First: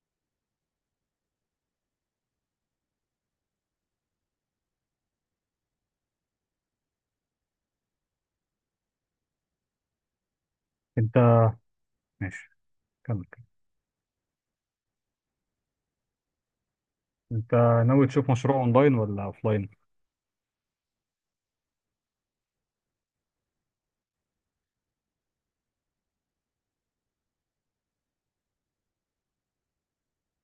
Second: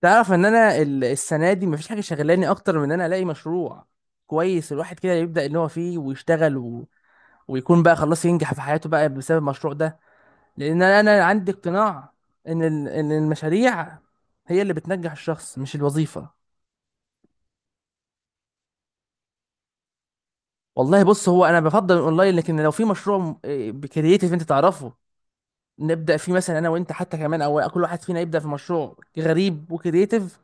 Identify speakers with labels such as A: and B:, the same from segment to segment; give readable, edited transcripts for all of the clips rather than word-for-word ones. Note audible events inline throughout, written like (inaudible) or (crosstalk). A: تعرف ان انا السنه دي مفيش حاجه شغلاني اكتر من ان انا الاقي مشروع كويس. الواحد كده يبدا ان هو فيه ويشتغل ويكون بقى خلاص ينجح في حياته بقى بسبب المشروع ده، لان انا
B: انت،
A: أنا عندي اقتناع
B: ماشي،
A: ان
B: كمل كمل.
A: المشاريع هي اللي بتنجح الشخص، مش الوظيفه.
B: انت ناوي تشوف مشروع اونلاين ولا اوفلاين؟
A: والله بص، هو انا بفضل الاونلاين، لكن لو في مشروع م- إيه، بكرييتيف انت تعرفه نبدا فيه مثلا انا وانت حتى كمان، او كل واحد فينا يبدا في مشروع غريب وكرييتيف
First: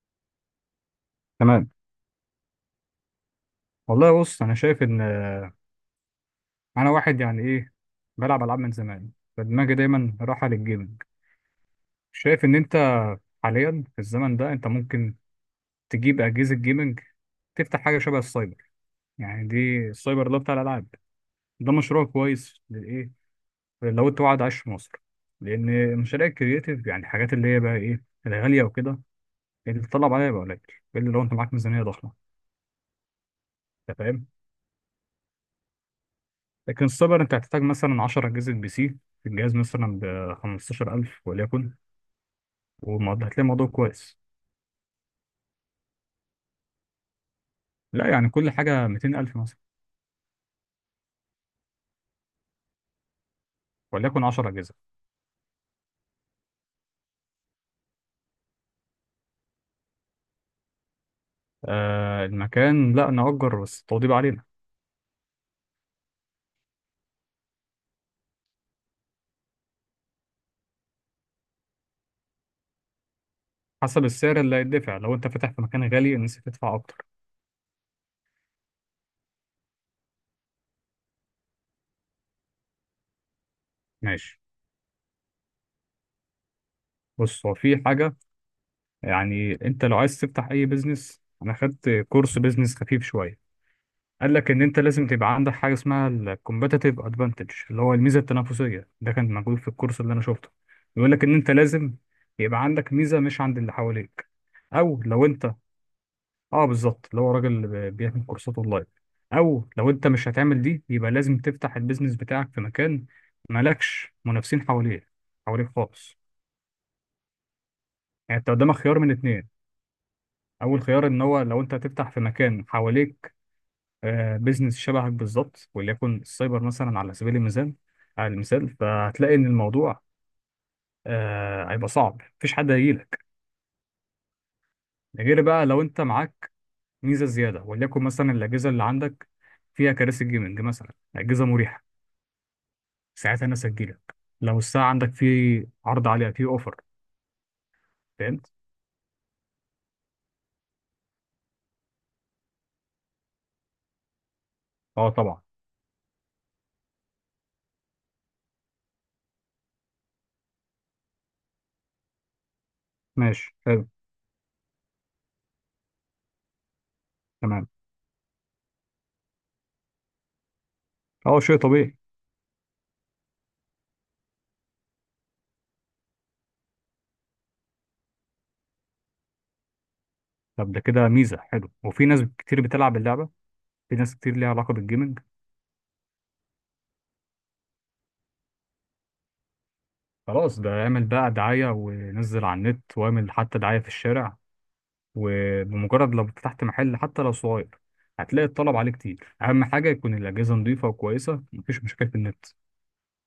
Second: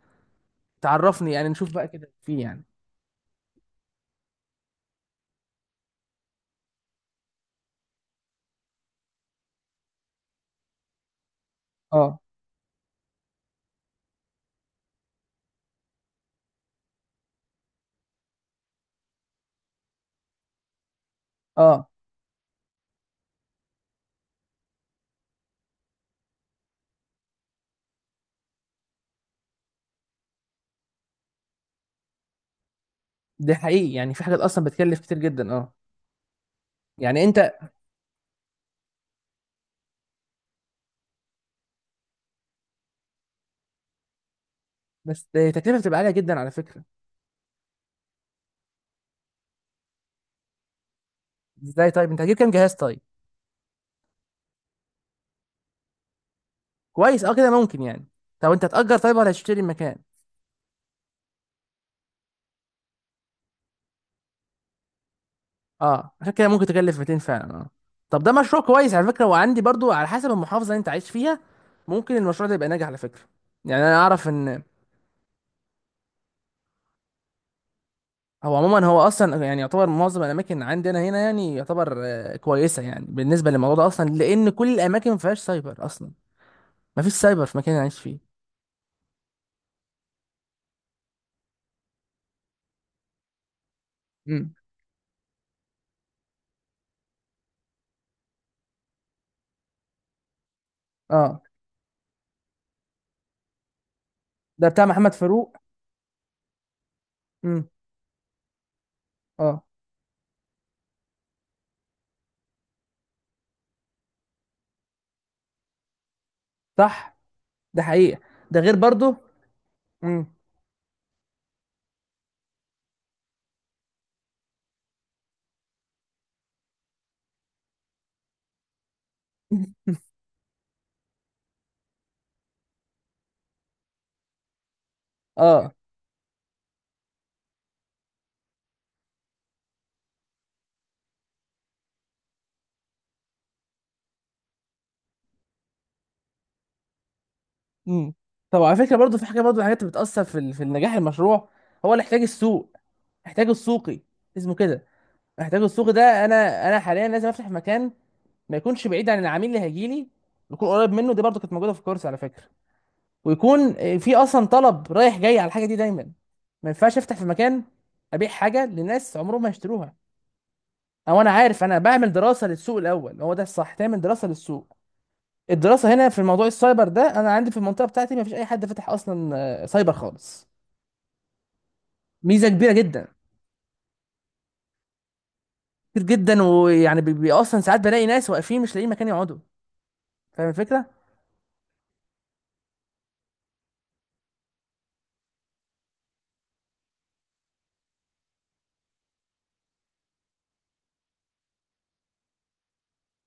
A: تعرفني يعني،
B: تمام.
A: نشوف بقى كده فيه يعني.
B: والله بص، انا شايف ان انا واحد يعني ايه، بلعب العاب من زمان، فدماغي دايما رايحه للجيمنج.
A: اه.
B: شايف ان انت حاليا في الزمن ده انت ممكن تجيب اجهزه جيمنج، تفتح حاجه شبه السايبر. يعني دي السايبر ده بتاع الالعاب. ده
A: اه،
B: مشروع كويس للايه، لو انت قاعد عايش في مصر، لان مشاريع الكرياتيف يعني الحاجات اللي هي بقى ايه الغاليه وكده اللي بتطلب عليها بقى قليل، الا لو انت معاك ميزانيه ضخمه.
A: ده حقيقي،
B: انت
A: يعني في
B: فاهم؟
A: حاجات اصلا بتكلف كتير جدا، اه.
B: لكن السايبر
A: يعني
B: انت
A: انت،
B: هتحتاج مثلا 10 اجهزه بي سي. الجهاز مثلا ب 15,000 وليكن، والموضوع هتلاقي الموضوع كويس.
A: بس التكلفه بتبقى عاليه جدا على فكره.
B: لا يعني كل حاجه 200,000 مثلا.
A: ازاي طيب؟ انت هتجيب كام جهاز طيب؟
B: وليكن 10 اجهزه.
A: كويس، اه كده ممكن يعني. طب انت هتأجر طيب ولا هتشتري المكان؟
B: آه، المكان لا نأجر، بس التوضيب علينا.
A: اه عشان كده ممكن تكلف 200 فعلا، اه. طب ده مشروع كويس على فكره، وعندي برضو على حسب المحافظه اللي انت عايش فيها ممكن المشروع ده يبقى ناجح على فكره. يعني انا
B: حسب
A: اعرف
B: السعر اللي
A: ان
B: هيدفع، لو انت فاتح في مكان غالي الناس هتدفع اكتر.
A: هو عموما، هو اصلا يعني يعتبر معظم الاماكن عندنا هنا يعني يعتبر كويسه يعني بالنسبه للموضوع ده اصلا،
B: ماشي.
A: لان كل الاماكن ما فيهاش سايبر اصلا. ما فيش سايبر
B: بص، هو
A: في المكان اللي
B: في
A: أنا عايش
B: حاجه.
A: فيه.
B: يعني انت لو عايز تفتح اي بيزنس، انا خدت كورس بيزنس خفيف شويه، قال لك
A: امم
B: ان انت لازم تبقى عندك حاجه اسمها الكومبتيتيف ادفانتج اللي هو الميزه التنافسيه، ده كان موجود في الكورس اللي انا شفته. بيقول لك ان
A: اه،
B: انت لازم يبقى عندك ميزه مش عند اللي حواليك.
A: ده بتاع
B: او
A: محمد
B: لو انت،
A: فاروق.
B: اه بالظبط، اللي هو راجل
A: امم
B: بيعمل كورسات اونلاين.
A: اه.
B: او لو انت مش هتعمل دي يبقى لازم تفتح البيزنس بتاعك في مكان مالكش منافسين حواليه، حواليك خالص.
A: صح، ده حقيقة،
B: يعني انت
A: ده
B: قدامك
A: غير
B: خيار من
A: برضو.
B: اتنين.
A: امم
B: اول خيار ان هو لو انت هتفتح في مكان حواليك آه، بيزنس شبهك بالظبط، وليكن السايبر مثلا، على سبيل المثال على المثال، فهتلاقي ان
A: (laughs)
B: الموضوع آه، هيبقى صعب، مفيش حد هيجيلك. ده غير بقى
A: اه.
B: لو انت معاك ميزه زياده، وليكن مثلا الاجهزه اللي عندك فيها كراسي جيمنج مثلا، اجهزه مريحه، ساعتها الناس هتجيلك. لو الساعه عندك في عرض عليها في اوفر.
A: امم
B: فهمت؟
A: طب على فكرة برضو في حاجة، برضو من الحاجات اللي بتأثر في في نجاح المشروع، هو الاحتياج السوق، احتياج السوقي اسمه كده.
B: اه طبعا.
A: احتياج السوقي ده، انا حاليا لازم افتح مكان ما يكونش بعيد عن العميل اللي هيجيلي، يكون قريب منه. دي برضو كانت موجودة في الكورس على فكرة.
B: ماشي
A: ويكون
B: حلو.
A: في اصلا طلب رايح جاي على الحاجة دي دايما. ما ينفعش افتح في مكان
B: تمام.
A: ابيع حاجة لناس عمرهم ما يشتروها. او انا
B: اه شيء
A: عارف، انا
B: طبيعي.
A: بعمل دراسه للسوق الاول، هو ده الصح، تعمل دراسه للسوق. الدراسه هنا في موضوع السايبر ده، انا عندي في المنطقه بتاعتي ما فيش اي حد فاتح اصلا سايبر خالص.
B: طب ده كده ميزه حلو، وفي ناس
A: ميزه
B: كتير
A: كبيره
B: بتلعب
A: جدا.
B: اللعبه. في ناس كتير ليها علاقه بالجيمنج.
A: كتير جدا، ويعني اصلا ساعات بلاقي ناس واقفين مش لاقيين مكان يقعدوا. فاهم
B: خلاص، ده
A: الفكره.
B: اعمل بقى دعاية ونزل على النت، واعمل حتى دعاية في الشارع. وبمجرد لو فتحت محل حتى لو صغير هتلاقي الطلب عليه كتير. أهم حاجة يكون الأجهزة نظيفة وكويسة، مفيش مشاكل في النت.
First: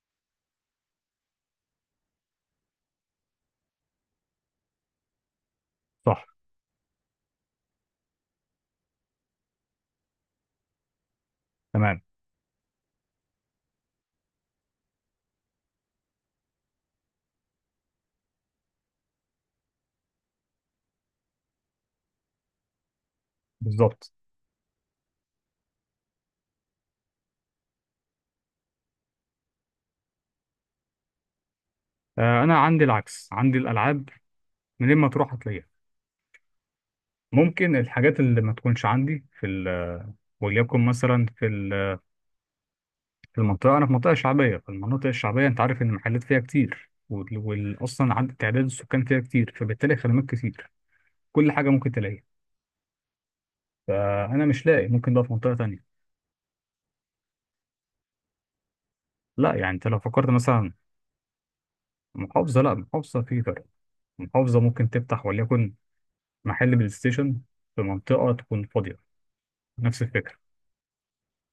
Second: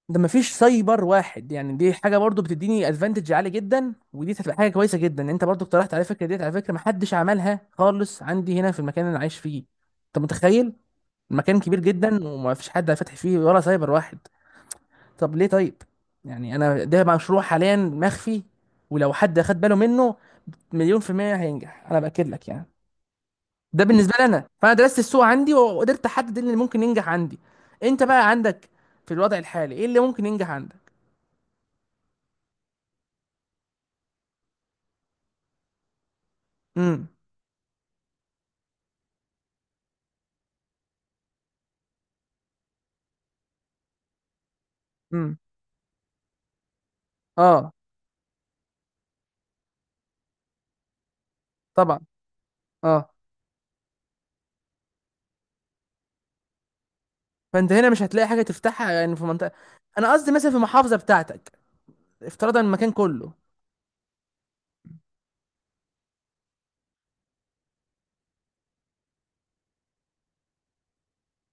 A: ده ما فيش سايبر واحد، يعني دي حاجه برضو بتديني ادفانتج عالي جدا، ودي هتبقى حاجه كويسه جدا. انت برضو اقترحت على فكره
B: صح.
A: ديت، على فكره ما حدش عملها خالص عندي هنا في المكان اللي انا عايش فيه. انت متخيل؟ المكان كبير
B: تمام.
A: جدا وما فيش حد فاتح فيه ولا سايبر واحد. طب ليه طيب؟ يعني انا ده مشروع حاليا مخفي، ولو حد خد باله منه مليون في المية هينجح، انا باكد لك يعني. ده
B: بالظبط.
A: بالنسبة لي انا، فانا درست السوق عندي وقدرت احدد إيه اللي ممكن ينجح عندي. انت بقى عندك في الوضع الحالي ايه اللي ممكن ينجح عندك؟
B: آه، أنا عندي العكس، عندي الألعاب منين ما تروح هتلاقيها.
A: امم
B: ممكن الحاجات اللي ما تكونش عندي في وليكن مثلا في في المنطقة، أنا في منطقة شعبية، فالمناطق
A: امم
B: الشعبية أنت عارف إن المحلات فيها كتير،
A: اه،
B: أصلا عدد تعداد السكان فيها كتير، فبالتالي خدمات كتير. كل حاجه ممكن
A: طبعا.
B: تلاقيها.
A: اه.
B: فانا مش لاقي، ممكن ده في منطقه تانية.
A: فانت هنا مش هتلاقي حاجة تفتحها يعني في منطقة.
B: لا يعني انت لو
A: انا
B: فكرت
A: قصدي مثلا في
B: مثلا،
A: المحافظة بتاعتك، افتراضا
B: محافظه، لا
A: المكان
B: محافظه
A: كله.
B: في فرق. محافظه ممكن تفتح وليكن محل بلاي ستيشن في منطقه تكون فاضيه، نفس الفكره.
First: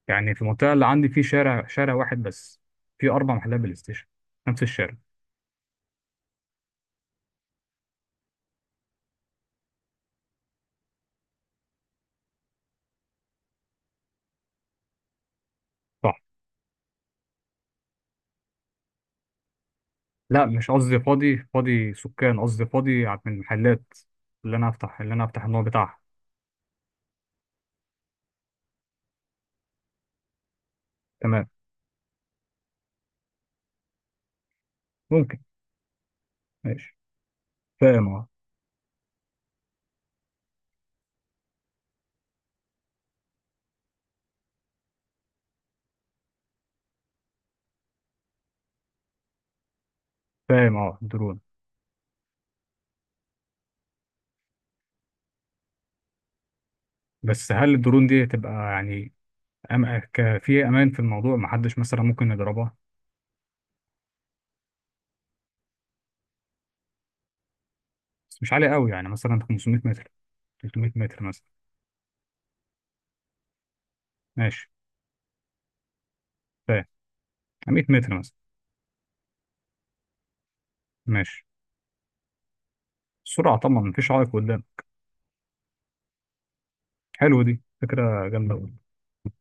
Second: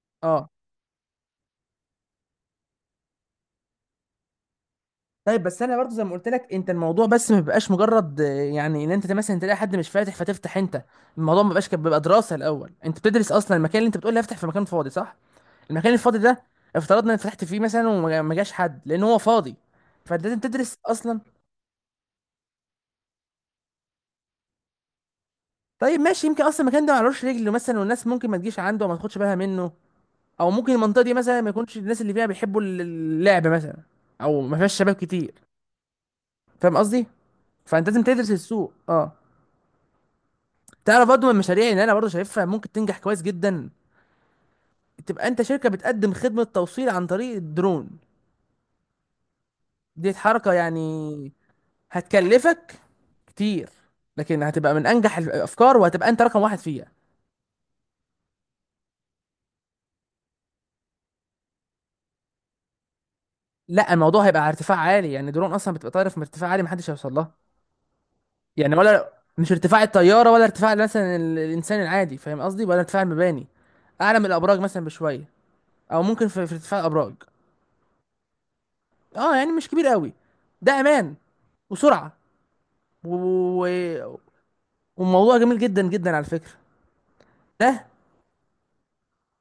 B: يعني في
A: اه،
B: المنطقه اللي عندي، في شارع واحد بس في اربع محلات بلاي ستيشن، نفس الشارع.
A: طيب. بس انا برضو زي ما قلت لك انت، الموضوع بس ما بيبقاش مجرد يعني ان انت مثلا تلاقي حد مش فاتح فتفتح انت. الموضوع ما بيبقاش كده، بيبقى دراسه الاول. انت بتدرس اصلا المكان اللي انت بتقول لي افتح في مكان فاضي، صح؟ المكان
B: صح.
A: الفاضي ده، افترضنا ان فتحت فيه مثلا وما ما جاش حد لان هو فاضي، فانت لازم
B: لا مش
A: تدرس
B: قصدي
A: اصلا.
B: فاضي، فاضي سكان، قصدي فاضي من المحلات اللي انا افتح، النوع
A: طيب
B: بتاعها.
A: ماشي، يمكن اصلا المكان ده معلوش رجل مثلا، والناس ممكن ما تجيش عنده وما تاخدش بالها منه، او ممكن المنطقه دي مثلا
B: تمام.
A: ما يكونش الناس اللي فيها بيحبوا اللعب مثلا، او ما فيهاش شباب كتير.
B: ممكن.
A: فاهم
B: ماشي.
A: قصدي؟ فانت لازم
B: فاهم اه.
A: تدرس السوق، اه. تعرف برضه من المشاريع اللي انا برضه شايفها ممكن تنجح كويس جدا، تبقى انت شركه بتقدم خدمه توصيل عن طريق الدرون. دي حركه
B: فاهم اه
A: يعني،
B: درون.
A: هتكلفك كتير، لكن هتبقى من انجح الافكار وهتبقى انت رقم واحد فيها.
B: بس هل الدرون دي تبقى يعني في امان في الموضوع، ما حدش مثلا ممكن يضربها؟
A: لا الموضوع هيبقى على ارتفاع عالي، يعني درون اصلا بتبقى طايره في ارتفاع عالي محدش هيوصل لها.
B: بس مش عالية
A: يعني
B: قوي، يعني
A: ولا
B: مثلا
A: مش
B: 500
A: ارتفاع
B: متر؟
A: الطياره، ولا ارتفاع
B: 300
A: مثلا
B: متر مثلا.
A: الانسان العادي، فاهم قصدي، ولا ارتفاع المباني. اعلى من الابراج
B: ماشي.
A: مثلا بشويه، او ممكن في ارتفاع
B: فاهم.
A: الابراج.
B: 100 متر مثلا.
A: اه يعني مش كبير قوي. ده امان
B: ماشي.
A: وسرعه و...
B: السرعة طبعا مفيش
A: و-
B: عائق قدام.
A: وموضوع جميل جدا جدا على فكرة.
B: حلو، دي
A: ده
B: فكرة جامدة أوي.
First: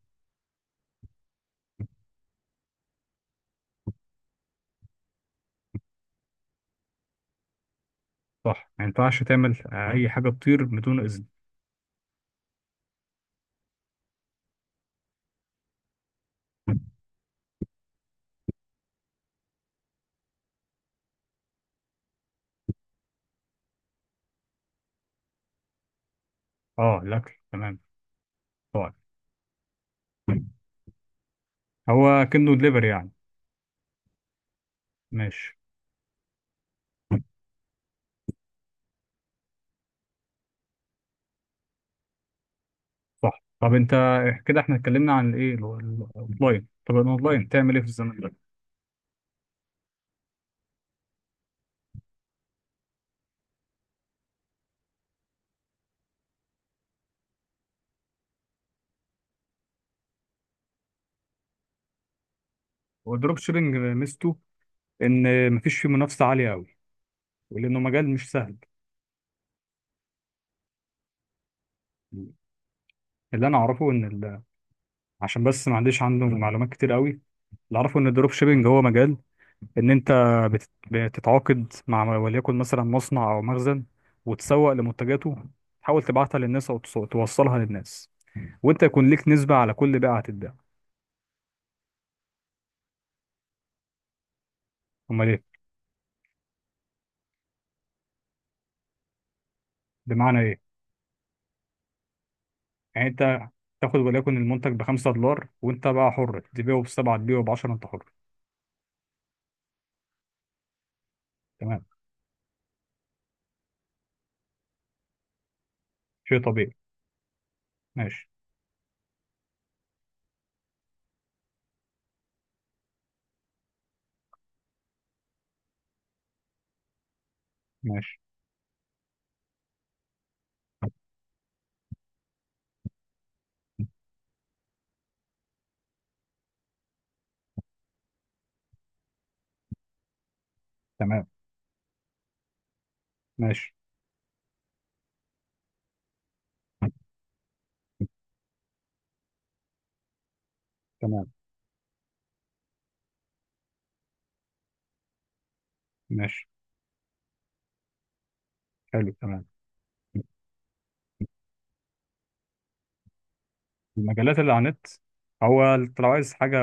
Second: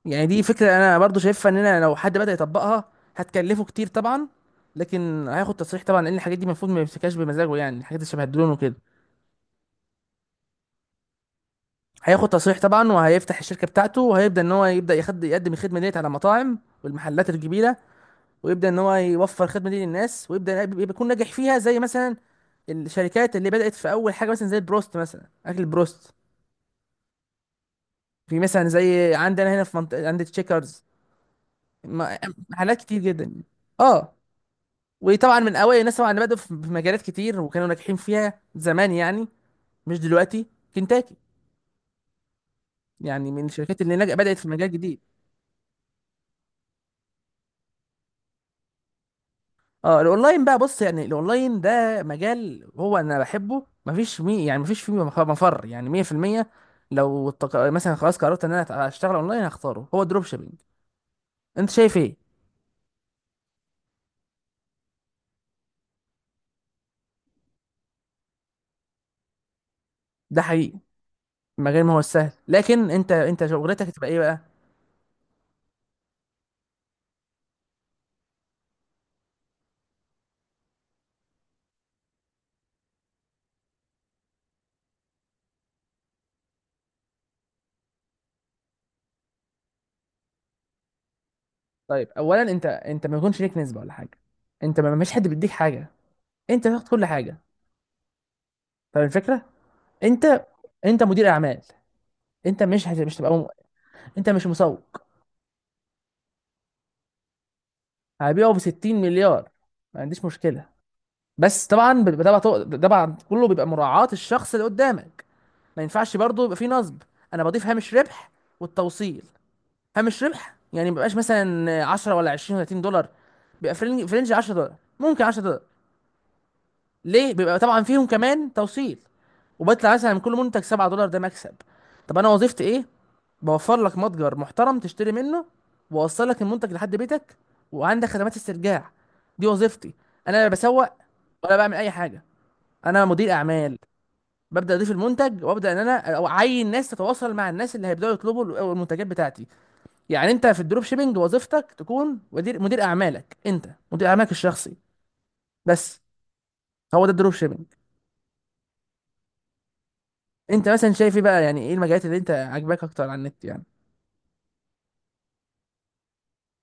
A: يعني دي فكرة انا برضو شايفها اننا لو حد بدأ يطبقها هتكلفه كتير طبعا، لكن هياخد تصريح طبعا لان الحاجات دي المفروض ما يمسكهاش بمزاجه، يعني الحاجات اللي شبه الدرون
B: صح،
A: وكده.
B: ما ينفعش تعمل آه، أي حاجة تطير بدون إذن.
A: هياخد تصريح طبعا، وهيفتح الشركة بتاعته، وهيبدأ ان هو يبدأ يقدم الخدمة ديت على المطاعم والمحلات الكبيرة، ويبدأ ان هو يوفر الخدمة دي للناس، ويبدأ يكون ناجح فيها زي مثلا الشركات اللي بدأت في اول حاجة، مثلا زي البروست مثلا، اكل البروست،
B: اه الأكل، تمام.
A: في مثلا
B: طيب.
A: زي عندنا هنا في منطقة عند تشيكرز. ما-
B: هو كأنه
A: حالات
B: دليفري
A: كتير
B: يعني؟
A: جدا، اه. وطبعا من
B: ماشي.
A: اوائل الناس طبعا اللي بدأوا في في مجالات كتير وكانوا ناجحين فيها زمان يعني، مش دلوقتي. كنتاكي يعني،
B: صح.
A: من
B: طب
A: الشركات
B: أنت،
A: اللي بدأت في
B: كده
A: مجال
B: احنا
A: جديد.
B: اتكلمنا عن الإيه، الأونلاين. طب الأونلاين تعمل إيه في الزمن ده؟
A: اه، الاونلاين بقى، بص يعني، الاونلاين ده مجال هو انا بحبه، مفيش مي يعني مفيش فيه مفر يعني، 100%. مثلا خلاص قررت ان انا اشتغل اونلاين هختاره، هو الدروب شيبينج. انت شايف ايه؟
B: هو الدروب شيبنج ميزته إن مفيش فيه منافسة عالية أوي، ولأنه مجال مش سهل.
A: ده حقيقي. المجال ما هو السهل، لكن انت
B: اللي انا
A: شغلتك
B: اعرفه ان
A: هتبقى ايه بقى؟
B: ال... عشان بس ما عنديش، عنده معلومات كتير قوي. اللي اعرفه ان الدروب شيبينج هو مجال ان انت بتتعاقد مع وليكن مثلا مصنع او مخزن، وتسوق لمنتجاته، تحاول تبعتها للناس او توصلها للناس، وانت يكون ليك نسبة على كل بيعة هتتباع.
A: طيب اولا انت ما يكونش ليك نسبه ولا حاجه. انت ما مش حد
B: امال ايه؟
A: بيديك حاجه، انت تاخد كل حاجه. فاهم الفكره؟
B: بمعنى
A: انت،
B: ايه؟
A: انت مدير اعمال، انت مش هت...
B: يعني
A: مش تبقى
B: انت
A: م...
B: تاخد
A: انت
B: وليكن
A: مش
B: المنتج
A: مسوق.
B: ب 5 دولار، وانت بقى حر تبيعه ب 7، تبيعه ب 10، انت حر.
A: هبيعه ب 60 مليار، ما عنديش مشكله. بس
B: تمام.
A: طبعا بيبقى، طبعاً كله بيبقى مراعاه الشخص اللي قدامك، ما ينفعش
B: شيء
A: برضه يبقى فيه
B: طبيعي.
A: نصب. انا بضيف هامش
B: ماشي.
A: ربح والتوصيل. هامش ربح يعني ما بيبقاش مثلا 10 ولا 20 ولا $30، بيبقى في رينج، في رينج $10 ممكن 10، ليه؟ بيبقى طبعا فيهم
B: ماشي.
A: كمان توصيل، وبطلع مثلا من كل منتج $7، ده مكسب. طب انا وظيفتي ايه؟ بوفر لك متجر محترم تشتري منه، واوصل لك المنتج لحد بيتك، وعندك خدمات استرجاع. دي وظيفتي. انا لا بسوق
B: تمام.
A: ولا بعمل اي حاجه، انا مدير
B: ماشي.
A: اعمال. ببدا اضيف المنتج وابدا ان انا أو اعين ناس تتواصل مع الناس اللي هيبداوا يطلبوا المنتجات بتاعتي. يعني انت في الدروب شيبينج
B: تمام.
A: وظيفتك تكون مدير، مدير اعمالك انت، مدير اعمالك الشخصي، بس.
B: ماشي.
A: هو ده الدروب شيبينج.
B: حلو. تمام.
A: انت مثلا شايف ايه بقى، يعني ايه المجالات اللي انت عاجباك اكتر على النت يعني؟
B: المجالات اللي على النت، هو انت لو عايز حاجة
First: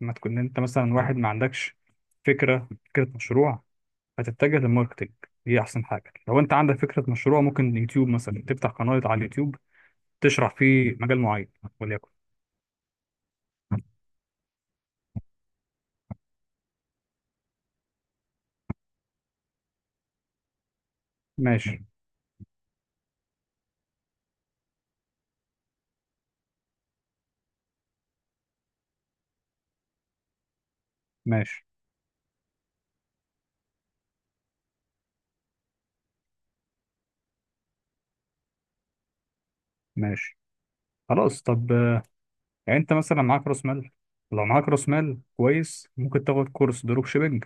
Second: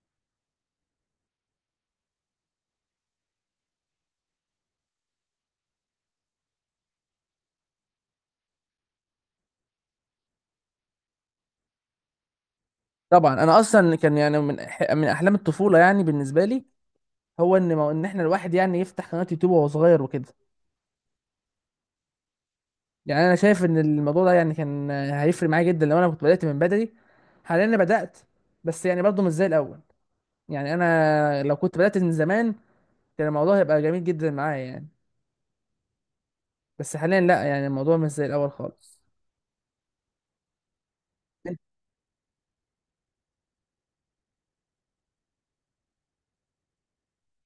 B: ما تكون انت مثلا واحد ما عندكش فكرة مشروع، هتتجه للماركتينج. دي أحسن حاجة. لو أنت عندك فكرة مشروع ممكن يوتيوب مثلا، تفتح قناة على اليوتيوب تشرح فيه مجال معين، وليكن.
A: طبعا انا اصلا كان يعني من من احلام الطفوله يعني بالنسبه لي، هو ان ان احنا الواحد يعني يفتح قناه يوتيوب وهو صغير وكده.
B: ماشي.
A: يعني انا شايف ان الموضوع ده يعني كان هيفرق معايا جدا لو انا كنت بدات من بدري. حاليا انا بدات، بس يعني برضه مش زي الاول. يعني انا لو
B: ماشي.
A: كنت بدات من زمان كان الموضوع هيبقى جميل جدا معايا يعني. بس حاليا لا، يعني الموضوع مش زي الاول خالص.
B: ماشي. خلاص طب آه، يعني أنت مثلا معاك رأس مال، لو معاك رأس مال كويس ممكن تاخد كورس دروب شيبينج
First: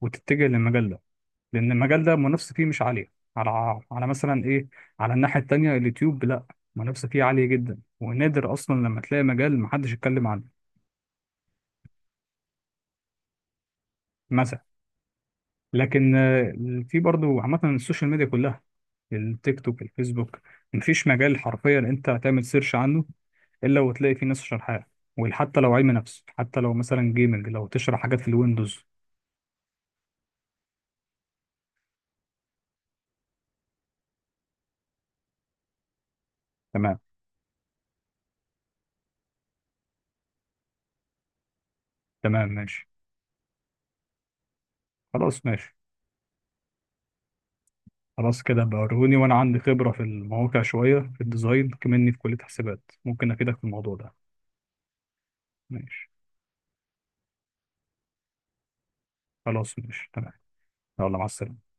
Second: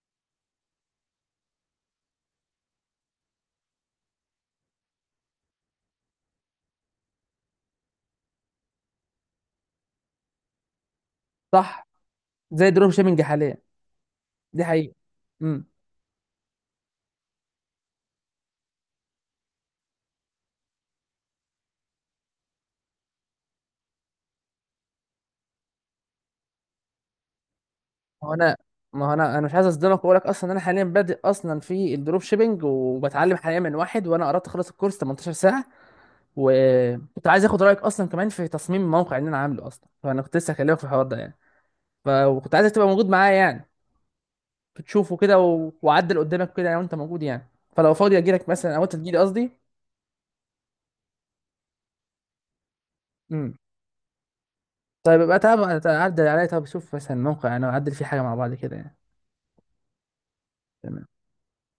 B: وتتجه للمجال ده، لان المجال ده المنافسه فيه مش عاليه، على مثلا ايه، على الناحيه التانيه اليوتيوب لا، المنافسه فيه عاليه جدا، ونادر اصلا لما تلاقي مجال محدش يتكلم عنه
A: صح، زي دروب شيبنج حاليا،
B: مثلا.
A: دي حقيقه.
B: لكن آه، في برضو عامه السوشيال ميديا كلها، التيك توك، الفيسبوك، مفيش مجال حرفيا انت هتعمل سيرش عنه الا وتلاقي فيه ناس شارحاه، وحتى لو علم نفس، حتى لو مثلا جيمنج لو تشرح حاجات في
A: ما هو انا
B: الويندوز.
A: ما هو انا مش عايز اصدمك واقول لك اصلا انا حاليا بادئ اصلا في الدروب شيبنج، وبتعلم حاليا من واحد، وانا قربت اخلص الكورس 18 ساعه.
B: تمام.
A: وكنت عايز اخد رايك اصلا كمان في تصميم الموقع اللي انا عامله اصلا، فانا كنت لسه هكلمك في الحوار ده يعني.
B: تمام.
A: وكنت عايزك تبقى
B: ماشي.
A: موجود معايا يعني، تشوفه كده
B: خلاص ماشي.
A: وعدل قدامك كده لو انت موجود يعني. فلو فاضي اجي
B: خلاص
A: لك
B: كده
A: مثلا او انت تجي
B: بوروني،
A: لي
B: وانا
A: قصدي.
B: عندي خبرة في المواقع شوية في الديزاين، كمني في كلية حسابات، ممكن
A: امم
B: افيدك في الموضوع ده.
A: طيب يبقى تعب،
B: ماشي.
A: تعدل عليا طب، شوف مثلا الموقع انا اعدل فيه حاجه مع بعض كده يعني.
B: خلاص ماشي. تمام.
A: تمام.
B: يلا مع السلامة.